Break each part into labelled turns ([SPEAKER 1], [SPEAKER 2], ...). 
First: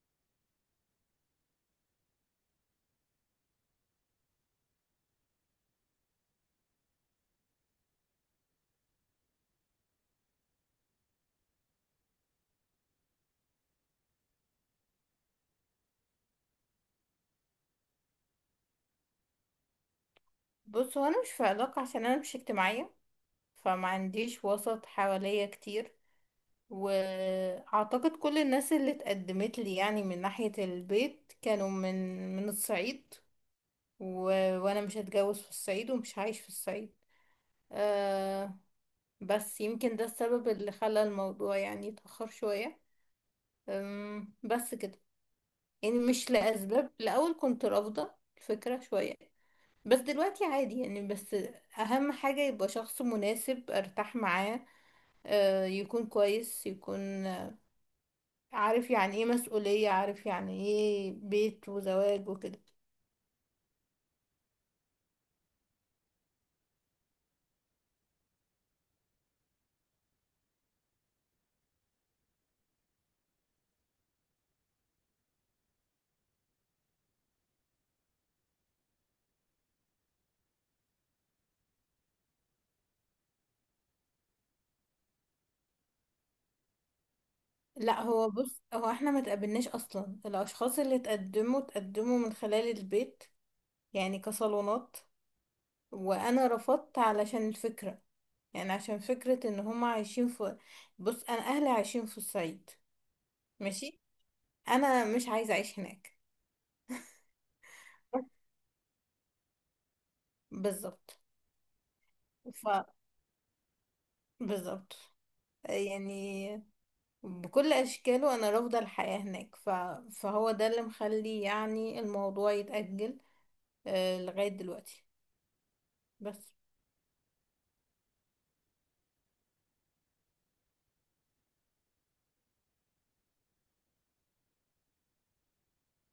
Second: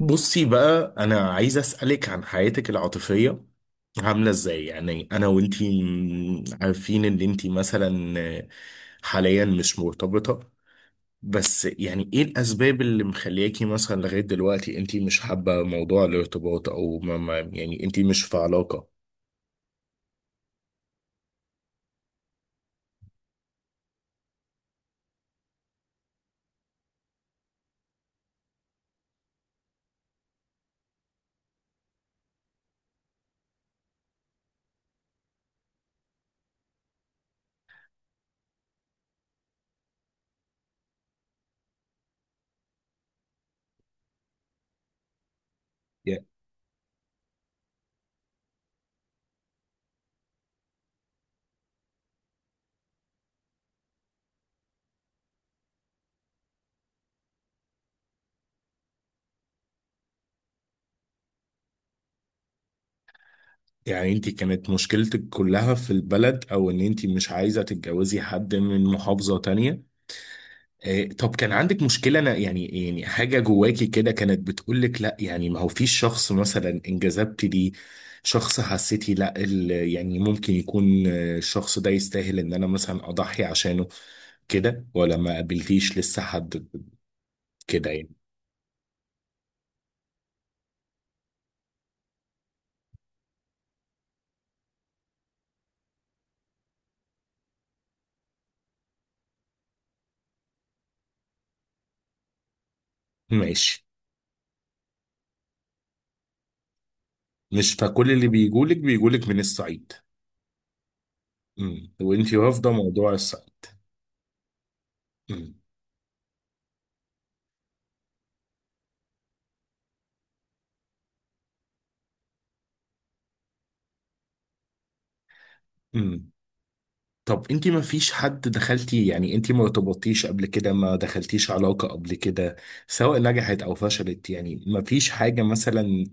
[SPEAKER 1] بصي بقى، انا عايز اسالك عن حياتك العاطفيه، عامله ازاي؟ يعني انا وانتي عارفين ان انتي مثلا حاليا مش مرتبطه. بس يعني ايه الاسباب اللي مخلياكي مثلا لغايه دلوقتي انتي مش حابه موضوع الارتباط، او ما يعني انتي مش في علاقه؟
[SPEAKER 2] بص، هو انا مش في علاقة عشان انا مش اجتماعية. فما عنديش وسط حواليا كتير. واعتقد كل الناس اللي اتقدمت لي يعني من ناحية البيت كانوا من الصعيد. و... وانا مش هتجوز في الصعيد ومش هعيش في الصعيد. أه. بس يمكن ده السبب اللي خلى الموضوع يعني يتأخر شوية. بس كده. يعني
[SPEAKER 1] ي-
[SPEAKER 2] مش لأسباب، الأول كنت رافضة الفكرة شوية، بس دلوقتي عادي يعني. بس اهم حاجة يبقى شخص مناسب ارتاح معاه، يكون كويس، يكون عارف يعني ايه مسؤولية، عارف يعني ايه بيت وزواج وكده.
[SPEAKER 1] يعني انتي كانت مشكلتك كلها في البلد، او ان انتي مش عايزه تتجوزي حد من محافظه تانية؟ إيه، طب كان عندك مشكلة أنا يعني، يعني حاجة جواكي كده كانت بتقولك لا؟ يعني ما هو فيش شخص مثلا انجذبت ليه، شخص حسيتي لا ال- يعني ممكن يكون، الشخص ده يستاهل إن أنا مثلا أضحي عشانه كده، ولا ما قابلتيش لسه حد كده
[SPEAKER 2] لا،
[SPEAKER 1] يعني؟
[SPEAKER 2] هو بص، هو احنا ما تقابلناش اصلا. الاشخاص اللي تقدموا من خلال البيت، يعني كصالونات. وانا رفضت علشان الفكرة، يعني عشان فكرة ان هم عايشين في. بص، انا اهلي عايشين في الصعيد.
[SPEAKER 1] ماشي.
[SPEAKER 2] ماشي. انا مش عايزة اعيش هناك.
[SPEAKER 1] مش فكل اللي بيجولك بيجولك من الصعيد؟
[SPEAKER 2] بالظبط.
[SPEAKER 1] امم. وانتي رافضة موضوع الصعيد.
[SPEAKER 2] بالظبط.
[SPEAKER 1] امم.
[SPEAKER 2] يعني بكل أشكاله أنا رافضة الحياة هناك. فهو ده اللي مخلي يعني الموضوع يتأجل لغاية دلوقتي.
[SPEAKER 1] امم.
[SPEAKER 2] بس.
[SPEAKER 1] طب انت ما فيش حد دخلتي، يعني انت ما ارتبطتيش قبل كده؟ ما دخلتيش علاقة قبل كده، سواء نجحت او فشلت؟ يعني ما فيش حاجة مثلا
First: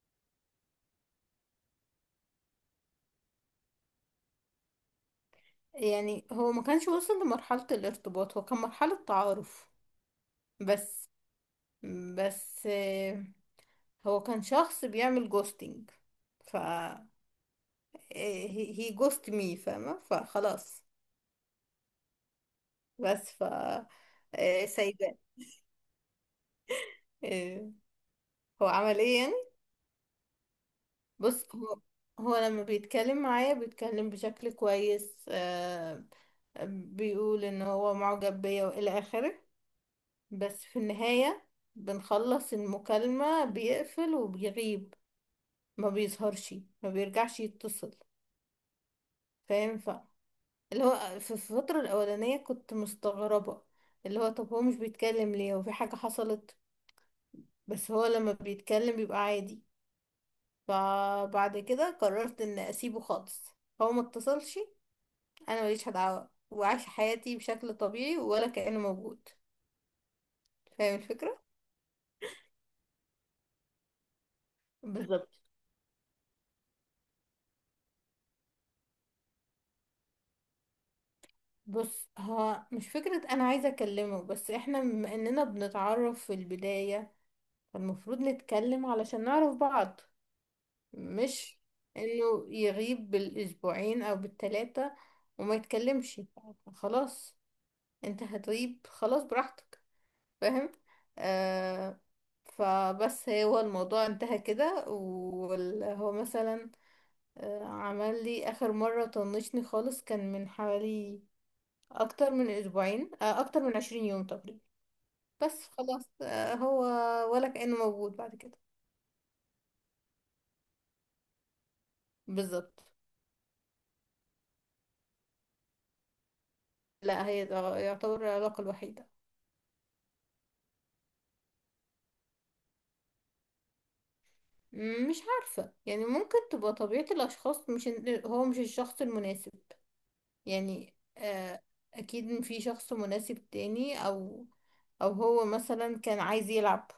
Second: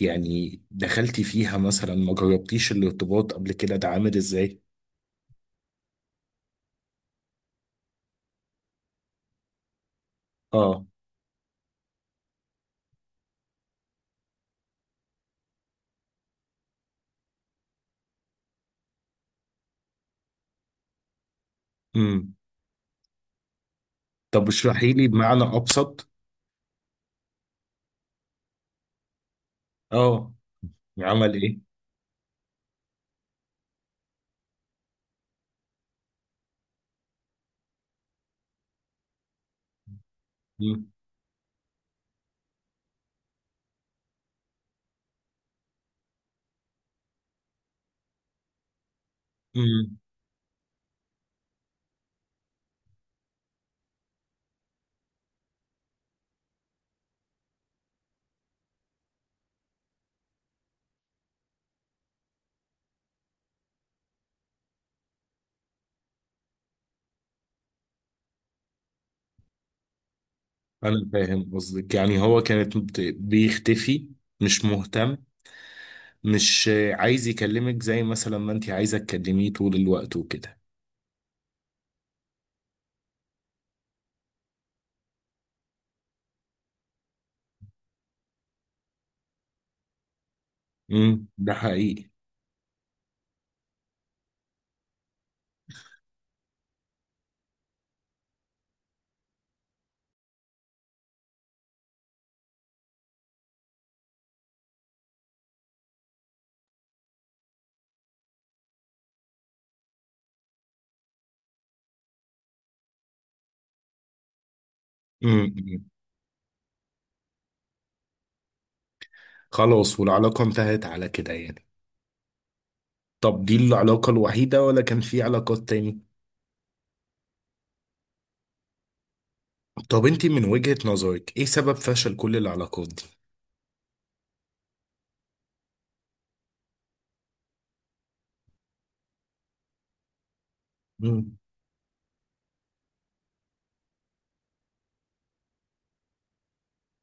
[SPEAKER 1] يعني دخلتي فيها مثلا؟ ما جربتيش الارتباط قبل كده؟ ده عامل ازاي؟
[SPEAKER 2] يعني هو ما كانش وصل لمرحلة الارتباط، هو كان مرحلة تعارف.
[SPEAKER 1] اه.
[SPEAKER 2] بس بس. هو كان شخص بيعمل جوستنج. ف هي جوست مي، فاهمة؟ فخلاص.
[SPEAKER 1] امم.
[SPEAKER 2] بس.
[SPEAKER 1] طب اشرحي لي
[SPEAKER 2] سايباه.
[SPEAKER 1] بمعنى ابسط.
[SPEAKER 2] آه، هو عمل ايه يعني؟
[SPEAKER 1] اه، عمل
[SPEAKER 2] بص،
[SPEAKER 1] ايه؟
[SPEAKER 2] هو لما بيتكلم معايا بيتكلم بشكل كويس، بيقول ان هو معجب بيا والى اخره. بس في
[SPEAKER 1] امم.
[SPEAKER 2] النهاية بنخلص المكالمة بيقفل وبيغيب. ما بيظهرش، ما بيرجعش يتصل. فاهم؟
[SPEAKER 1] امم.
[SPEAKER 2] اللي هو في الفترة الأولانية كنت مستغربة، اللي هو طب هو مش بيتكلم ليه؟ وفي حاجة حصلت؟ بس هو لما بيتكلم بيبقى عادي. فبعد كده قررت ان اسيبه خالص. هو ما اتصلش، انا ماليش دعوه وعايشه حياتي بشكل طبيعي ولا كأنه موجود. فاهم
[SPEAKER 1] انا
[SPEAKER 2] الفكره؟
[SPEAKER 1] فاهم قصدك، يعني هو كانت بيختفي، مش مهتم،
[SPEAKER 2] بالظبط.
[SPEAKER 1] مش عايز يكلمك زي مثلا ما انت عايزة تكلميه طول الوقت وكده.
[SPEAKER 2] بص، هو مش فكرة أنا عايزة أكلمه، بس إحنا بما إننا بنتعرف في البداية فالمفروض نتكلم علشان نعرف بعض.
[SPEAKER 1] امم، ده
[SPEAKER 2] مش
[SPEAKER 1] حقيقي.
[SPEAKER 2] إنه يغيب بالأسبوعين أو بالتلاتة وما يتكلمش. خلاص، أنت هتغيب خلاص براحتك. فاهم؟ آه فبس هو الموضوع انتهى كده، وهو مثلا عمل لي اخر مرة طنشني خالص، كان من حوالي اكتر من اسبوعين، اكتر من عشرين يوم تقريبا. بس
[SPEAKER 1] امم.
[SPEAKER 2] خلاص. هو ولا كأنه موجود بعد كده.
[SPEAKER 1] خلاص، والعلاقة انتهت على كده يعني؟
[SPEAKER 2] بالظبط.
[SPEAKER 1] طب دي العلاقة الوحيدة، ولا كان في علاقات تاني؟
[SPEAKER 2] لا، هي ده يعتبر العلاقة الوحيدة.
[SPEAKER 1] طب انت من وجهة نظرك، ايه سبب فشل كل العلاقات دي؟
[SPEAKER 2] مش عارفة، يعني ممكن تبقى طبيعة الاشخاص، مش هو مش الشخص المناسب. يعني
[SPEAKER 1] امم.
[SPEAKER 2] اكيد في شخص مناسب تاني، او هو مثلا كان عايز يلعب.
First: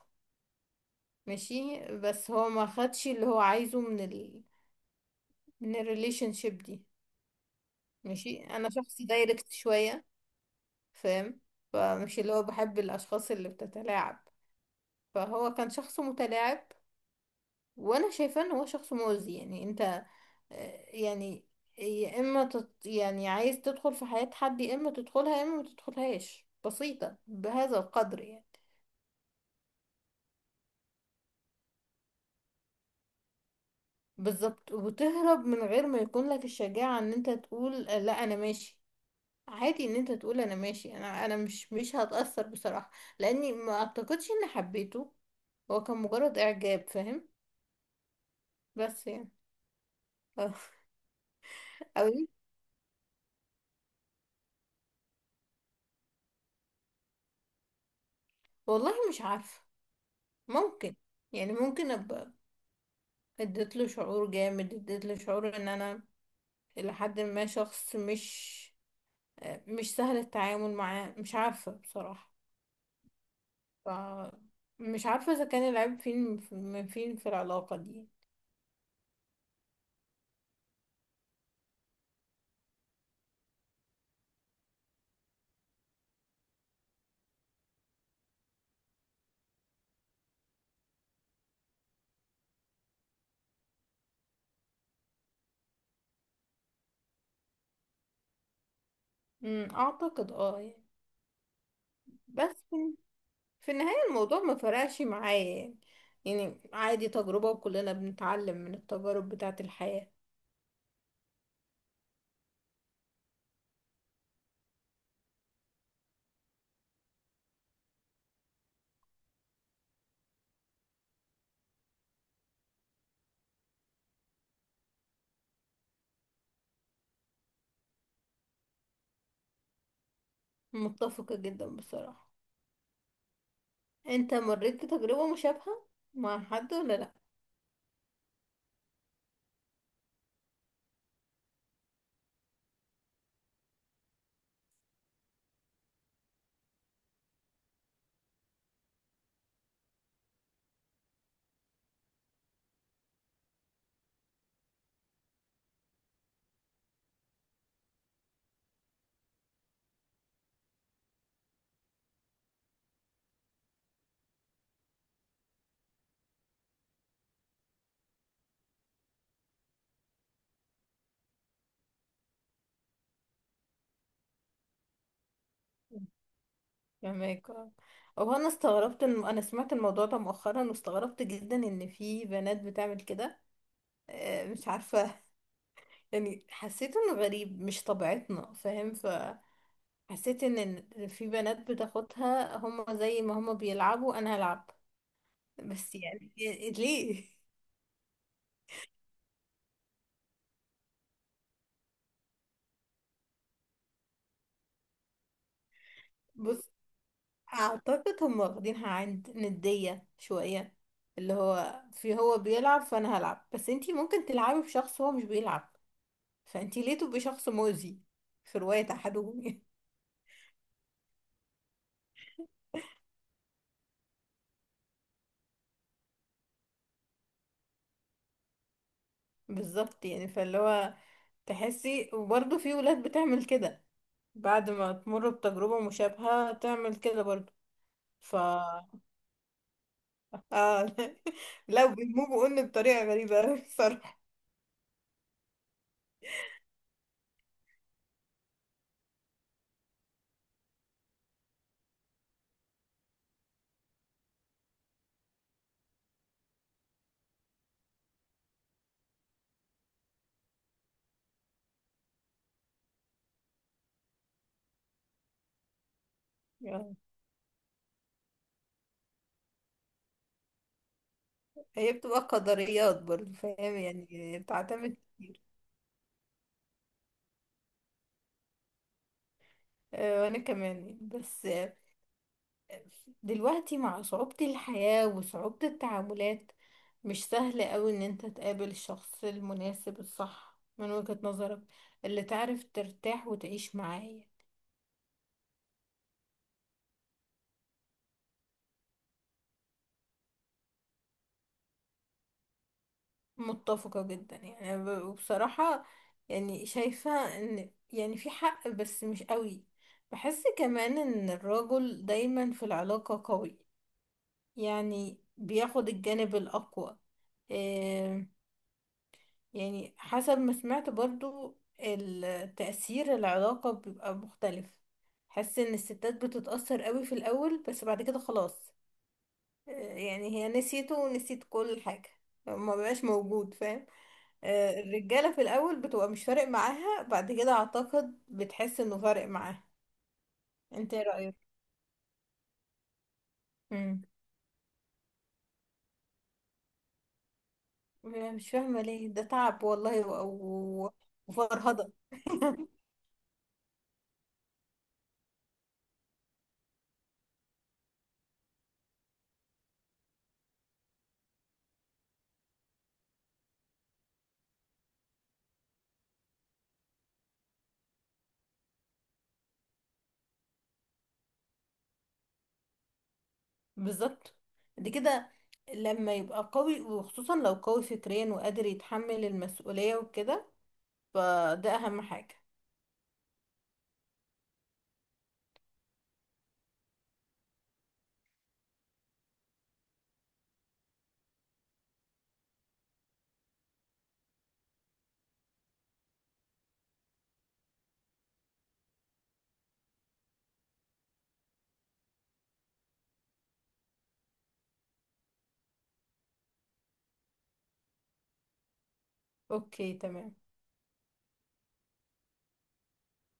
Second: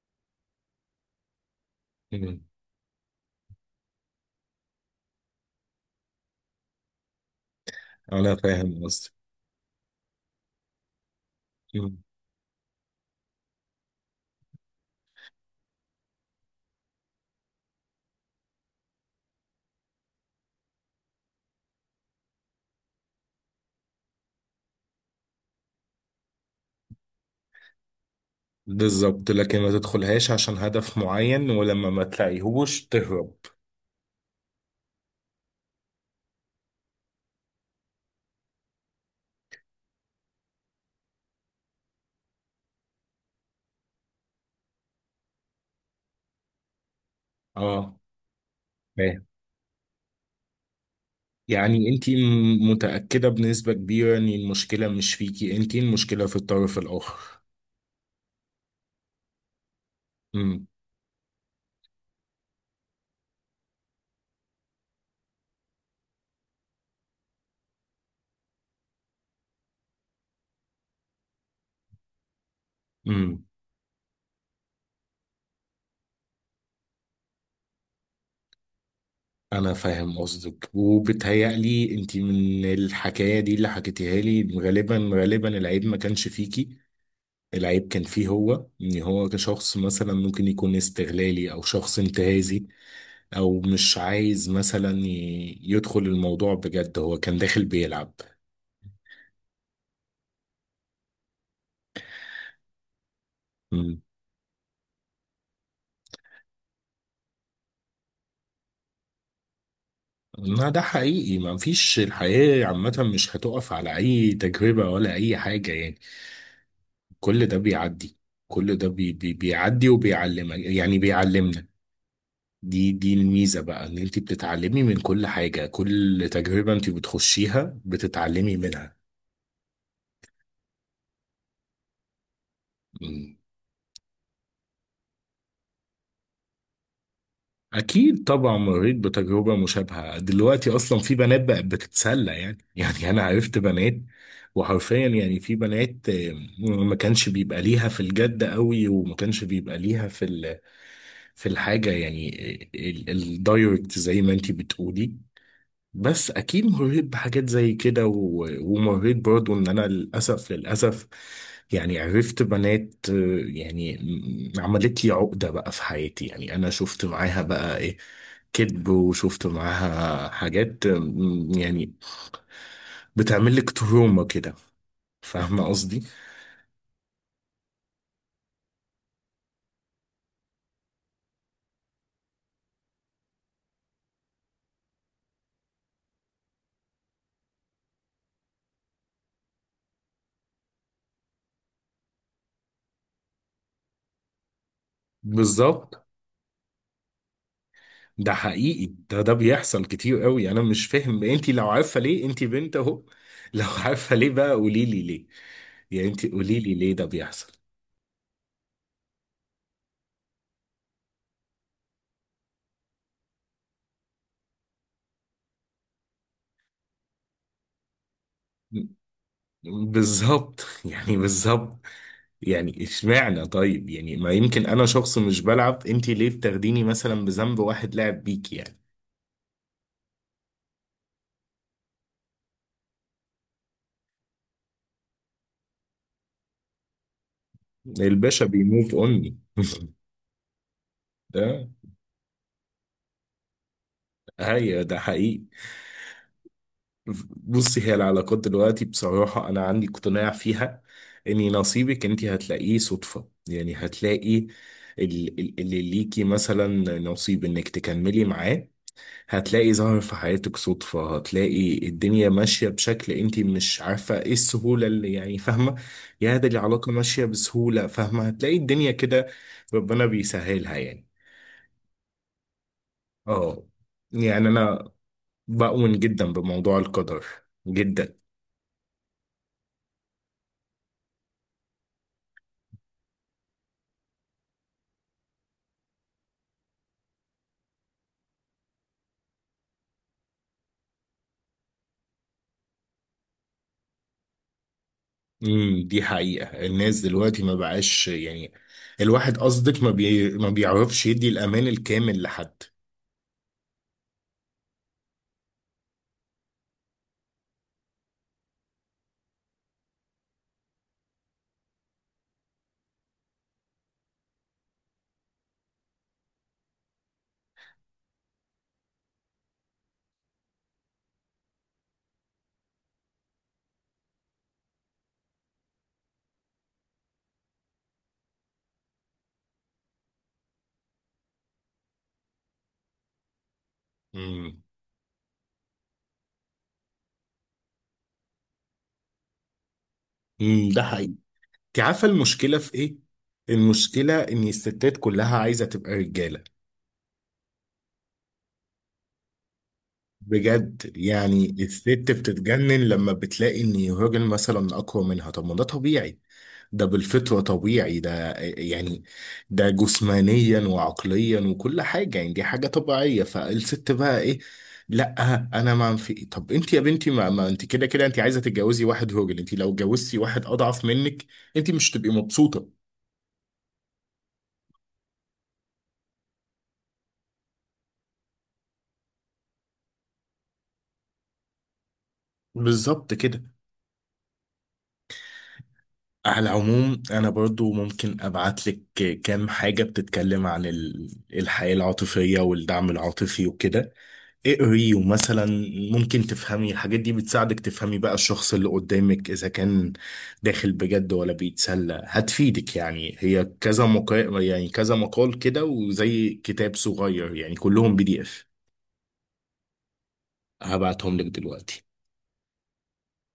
[SPEAKER 2] ماشي، بس
[SPEAKER 1] امم.
[SPEAKER 2] هو ما خدش اللي هو عايزه من الريليشن شيب دي.
[SPEAKER 1] انا
[SPEAKER 2] ماشي. انا
[SPEAKER 1] فاهم
[SPEAKER 2] شخص
[SPEAKER 1] قصدك.
[SPEAKER 2] دايركت شوية، فاهم؟
[SPEAKER 1] مم.
[SPEAKER 2] فمش اللي هو بحب الاشخاص اللي بتتلاعب. فهو كان شخص متلاعب. وانا شايفاه ان هو شخص مؤذي. يعني انت، يعني يا اما يعني عايز تدخل في حياة حد، يا اما تدخلها يا اما ما تدخلهاش. بسيطة بهذا القدر يعني.
[SPEAKER 1] بالظبط، لكن ما تدخلهاش عشان هدف معين، ولما ما تلاقيهوش تهرب.
[SPEAKER 2] بالظبط. وتهرب من غير ما يكون لك الشجاعة ان انت تقول لا، انا ماشي. عادي ان انت تقول انا ماشي، انا مش هتأثر بصراحة. لاني ما اعتقدش اني حبيته، هو كان مجرد اعجاب. فاهم؟
[SPEAKER 1] اه.
[SPEAKER 2] بس
[SPEAKER 1] فاهم.
[SPEAKER 2] يعني. اه.
[SPEAKER 1] يعني انت
[SPEAKER 2] اوي.
[SPEAKER 1] متأكدة بنسبة كبيرة ان المشكلة مش فيكي، انت المشكلة في الطرف الآخر؟
[SPEAKER 2] والله مش عارفة. ممكن. يعني ممكن ابقى اديت له شعور جامد، اديت له شعور ان انا الى حد ما شخص مش سهل التعامل معاه. مش عارفة بصراحة.
[SPEAKER 1] امم.
[SPEAKER 2] ف مش عارفة اذا كان العيب من فين في العلاقة دي.
[SPEAKER 1] انا فاهم قصدك، وبتهيألي انت من الحكايه دي اللي حكيتيها لي، غالبا غالبا العيب ما كانش فيكي، العيب كان فيه هو. ان هو كشخص مثلا ممكن يكون استغلالي، او شخص انتهازي، او مش عايز مثلا يدخل الموضوع بجد، هو كان داخل بيلعب.
[SPEAKER 2] اعتقد اه، يعني. بس في النهاية
[SPEAKER 1] مم.
[SPEAKER 2] الموضوع ما فرقش معايا يعني. يعني عادي، تجربة وكلنا بنتعلم من التجارب بتاعة الحياة.
[SPEAKER 1] ما ده حقيقي، ما فيش، الحياه عامه مش هتقف على اي تجربه ولا اي حاجه يعني، كل ده بيعدي، كل ده بي بيعدي وبيعلمك، يعني بيعلمنا. دي الميزة بقى، ان انت بتتعلمي من كل حاجة، كل تجربة انت بتخشيها بتتعلمي منها.
[SPEAKER 2] متفقة جدا بصراحة.
[SPEAKER 1] مم.
[SPEAKER 2] انت مريت بتجربة مشابهة مع حد ولا لأ؟
[SPEAKER 1] اكيد طبعا مريت بتجربة مشابهة، دلوقتي اصلا في بنات بقت بتتسلى يعني يعني انا عرفت بنات وحرفيا، يعني في بنات، ما كانش بيبقى ليها في الجد قوي، وما كانش بيبقى ليها في في الحاجة يعني، الدايركت زي ما انت بتقولي. بس اكيد مريت بحاجات زي كده، ومريت برضو، ان انا للاسف للاسف يعني عرفت بنات، يعني عملت لي عقدة بقى في حياتي، يعني انا شفت معاها بقى ايه؟ كذب، وشفت معاها حاجات، يعني بتعمل لك تروما كده، فاهمة قصدي؟
[SPEAKER 2] فهمك، اه. هو انا استغربت ان انا سمعت الموضوع ده مؤخرا، واستغربت جدا ان في بنات بتعمل كده. مش عارفة، يعني حسيت انه غريب، مش طبيعتنا. فاهم؟ فحسيت إن في بنات بتاخدها، هما زي ما هما بيلعبوا انا هلعب. بس
[SPEAKER 1] بالظبط.
[SPEAKER 2] يعني، ليه؟
[SPEAKER 1] ده حقيقي، ده بيحصل كتير قوي. انا مش فاهم، انتي لو عارفة ليه، انتي بنت اهو لو عارفة ليه بقى قولي لي ليه، يعني انت قولي
[SPEAKER 2] بص،
[SPEAKER 1] لي ليه ده بيحصل.
[SPEAKER 2] اعتقد هم واخدينها عند ندية شوية، اللي هو هو بيلعب فانا هلعب. بس انتي ممكن تلعبي بشخص هو مش بيلعب، فانتي ليه تبقي شخص مؤذي في رواية احدهم، يعني؟
[SPEAKER 1] بالظبط يعني بالظبط، يعني اشمعنى؟ طيب يعني ما يمكن انا شخص مش بلعب، انت ليه بتاخديني مثلا بذنب واحد لعب بيك يعني؟
[SPEAKER 2] بالظبط، يعني فاللي هو تحسي، وبرضه في ولاد بتعمل كده، بعد ما تمر بتجربة مشابهة تعمل كده برضه. ف
[SPEAKER 1] الباشا
[SPEAKER 2] اه
[SPEAKER 1] بيموف اوني ده.
[SPEAKER 2] لا، بيموجوا ان بطريقة غريبة أوي الصراحة.
[SPEAKER 1] هي ده حقيقي. بصي، هي العلاقات دلوقتي بصراحة، انا عندي اقتناع فيها، اني نصيبك انت هتلاقيه صدفة، يعني هتلاقي اللي ليكي مثلا نصيب انك تكملي معاه، هتلاقي ظهر في حياتك صدفة، هتلاقي الدنيا ماشية بشكل انت مش عارفة ايه السهولة اللي، يعني فاهمة؟ يا ده العلاقة ماشية بسهولة، فاهمة؟ هتلاقي الدنيا كده، ربنا بيسهلها يعني.
[SPEAKER 2] هي بتبقى قدريات برضه،
[SPEAKER 1] اه،
[SPEAKER 2] فاهم؟ يعني
[SPEAKER 1] يعني انا
[SPEAKER 2] بتعتمد كتير.
[SPEAKER 1] بؤمن جدا بموضوع القدر، جدا.
[SPEAKER 2] وانا كمان يعني. بس دلوقتي مع صعوبة الحياة وصعوبة التعاملات، مش سهل قوي ان انت تقابل الشخص المناسب الصح من وجهة نظرك، اللي تعرف ترتاح وتعيش معاه.
[SPEAKER 1] امم. دي حقيقة، الناس دلوقتي ما بقاش يعني، الواحد قصدك ما بي، ما بيعرفش يدي الامان الكامل لحد.
[SPEAKER 2] متفقة جدا يعني. أنا وبصراحة يعني شايفة ان يعني في حق، بس مش قوي. بحس كمان ان الرجل دايما في العلاقة قوي، يعني بياخد الجانب الأقوى. آه، يعني حسب ما سمعت برضو التأثير العلاقة بيبقى مختلف. حس ان الستات بتتأثر قوي في الأول، بس بعد كده خلاص. آه، يعني هي نسيته ونسيت كل حاجة. ما بقاش موجود، فاهم؟
[SPEAKER 1] امم.
[SPEAKER 2] الرجالة في الأول بتبقى مش فارق معاها، بعد كده أعتقد بتحس انه فارق معاها.
[SPEAKER 1] امم.
[SPEAKER 2] انت
[SPEAKER 1] ده.
[SPEAKER 2] ايه
[SPEAKER 1] انت
[SPEAKER 2] رأيك؟
[SPEAKER 1] عارفه المشكله في ايه؟
[SPEAKER 2] مم.
[SPEAKER 1] المشكله ان الستات كلها عايزه تبقى رجاله.
[SPEAKER 2] مش فاهمة ليه ده تعب، والله،
[SPEAKER 1] بجد، يعني الست
[SPEAKER 2] وفرهضة.
[SPEAKER 1] بتتجنن لما بتلاقي ان الراجل مثلا اقوى منها، طب ما ده طبيعي، ده بالفطره طبيعي ده يعني، ده جسمانيا وعقليا وكل حاجه يعني، دي حاجه طبيعيه. فالست بقى ايه؟ لا انا ما في إيه؟ طب انت يا بنتي ما انت كده كده انت عايزه تتجوزي واحد راجل، انت لو اتجوزتي واحد اضعف منك انت مش هتبقي مبسوطه.
[SPEAKER 2] بالظبط. دي كده، لما يبقى قوي وخصوصا لو قوي فكريا وقادر يتحمل المسؤولية وكده، فده أهم حاجة.
[SPEAKER 1] بالظبط كده. على العموم، انا برضو ممكن ابعت لك كام حاجة بتتكلم عن الحياة العاطفية والدعم العاطفي وكده، اقري، ومثلا ممكن تفهمي الحاجات دي، بتساعدك تفهمي بقى الشخص اللي قدامك اذا كان داخل بجد ولا بيتسلى. هتفيدك، يعني هي كذا مقال، يعني كذا مقال كده، وزي كتاب صغير يعني، كلهم PDF،
[SPEAKER 2] اوكي، تمام.
[SPEAKER 1] هبعتهم لك دلوقتي.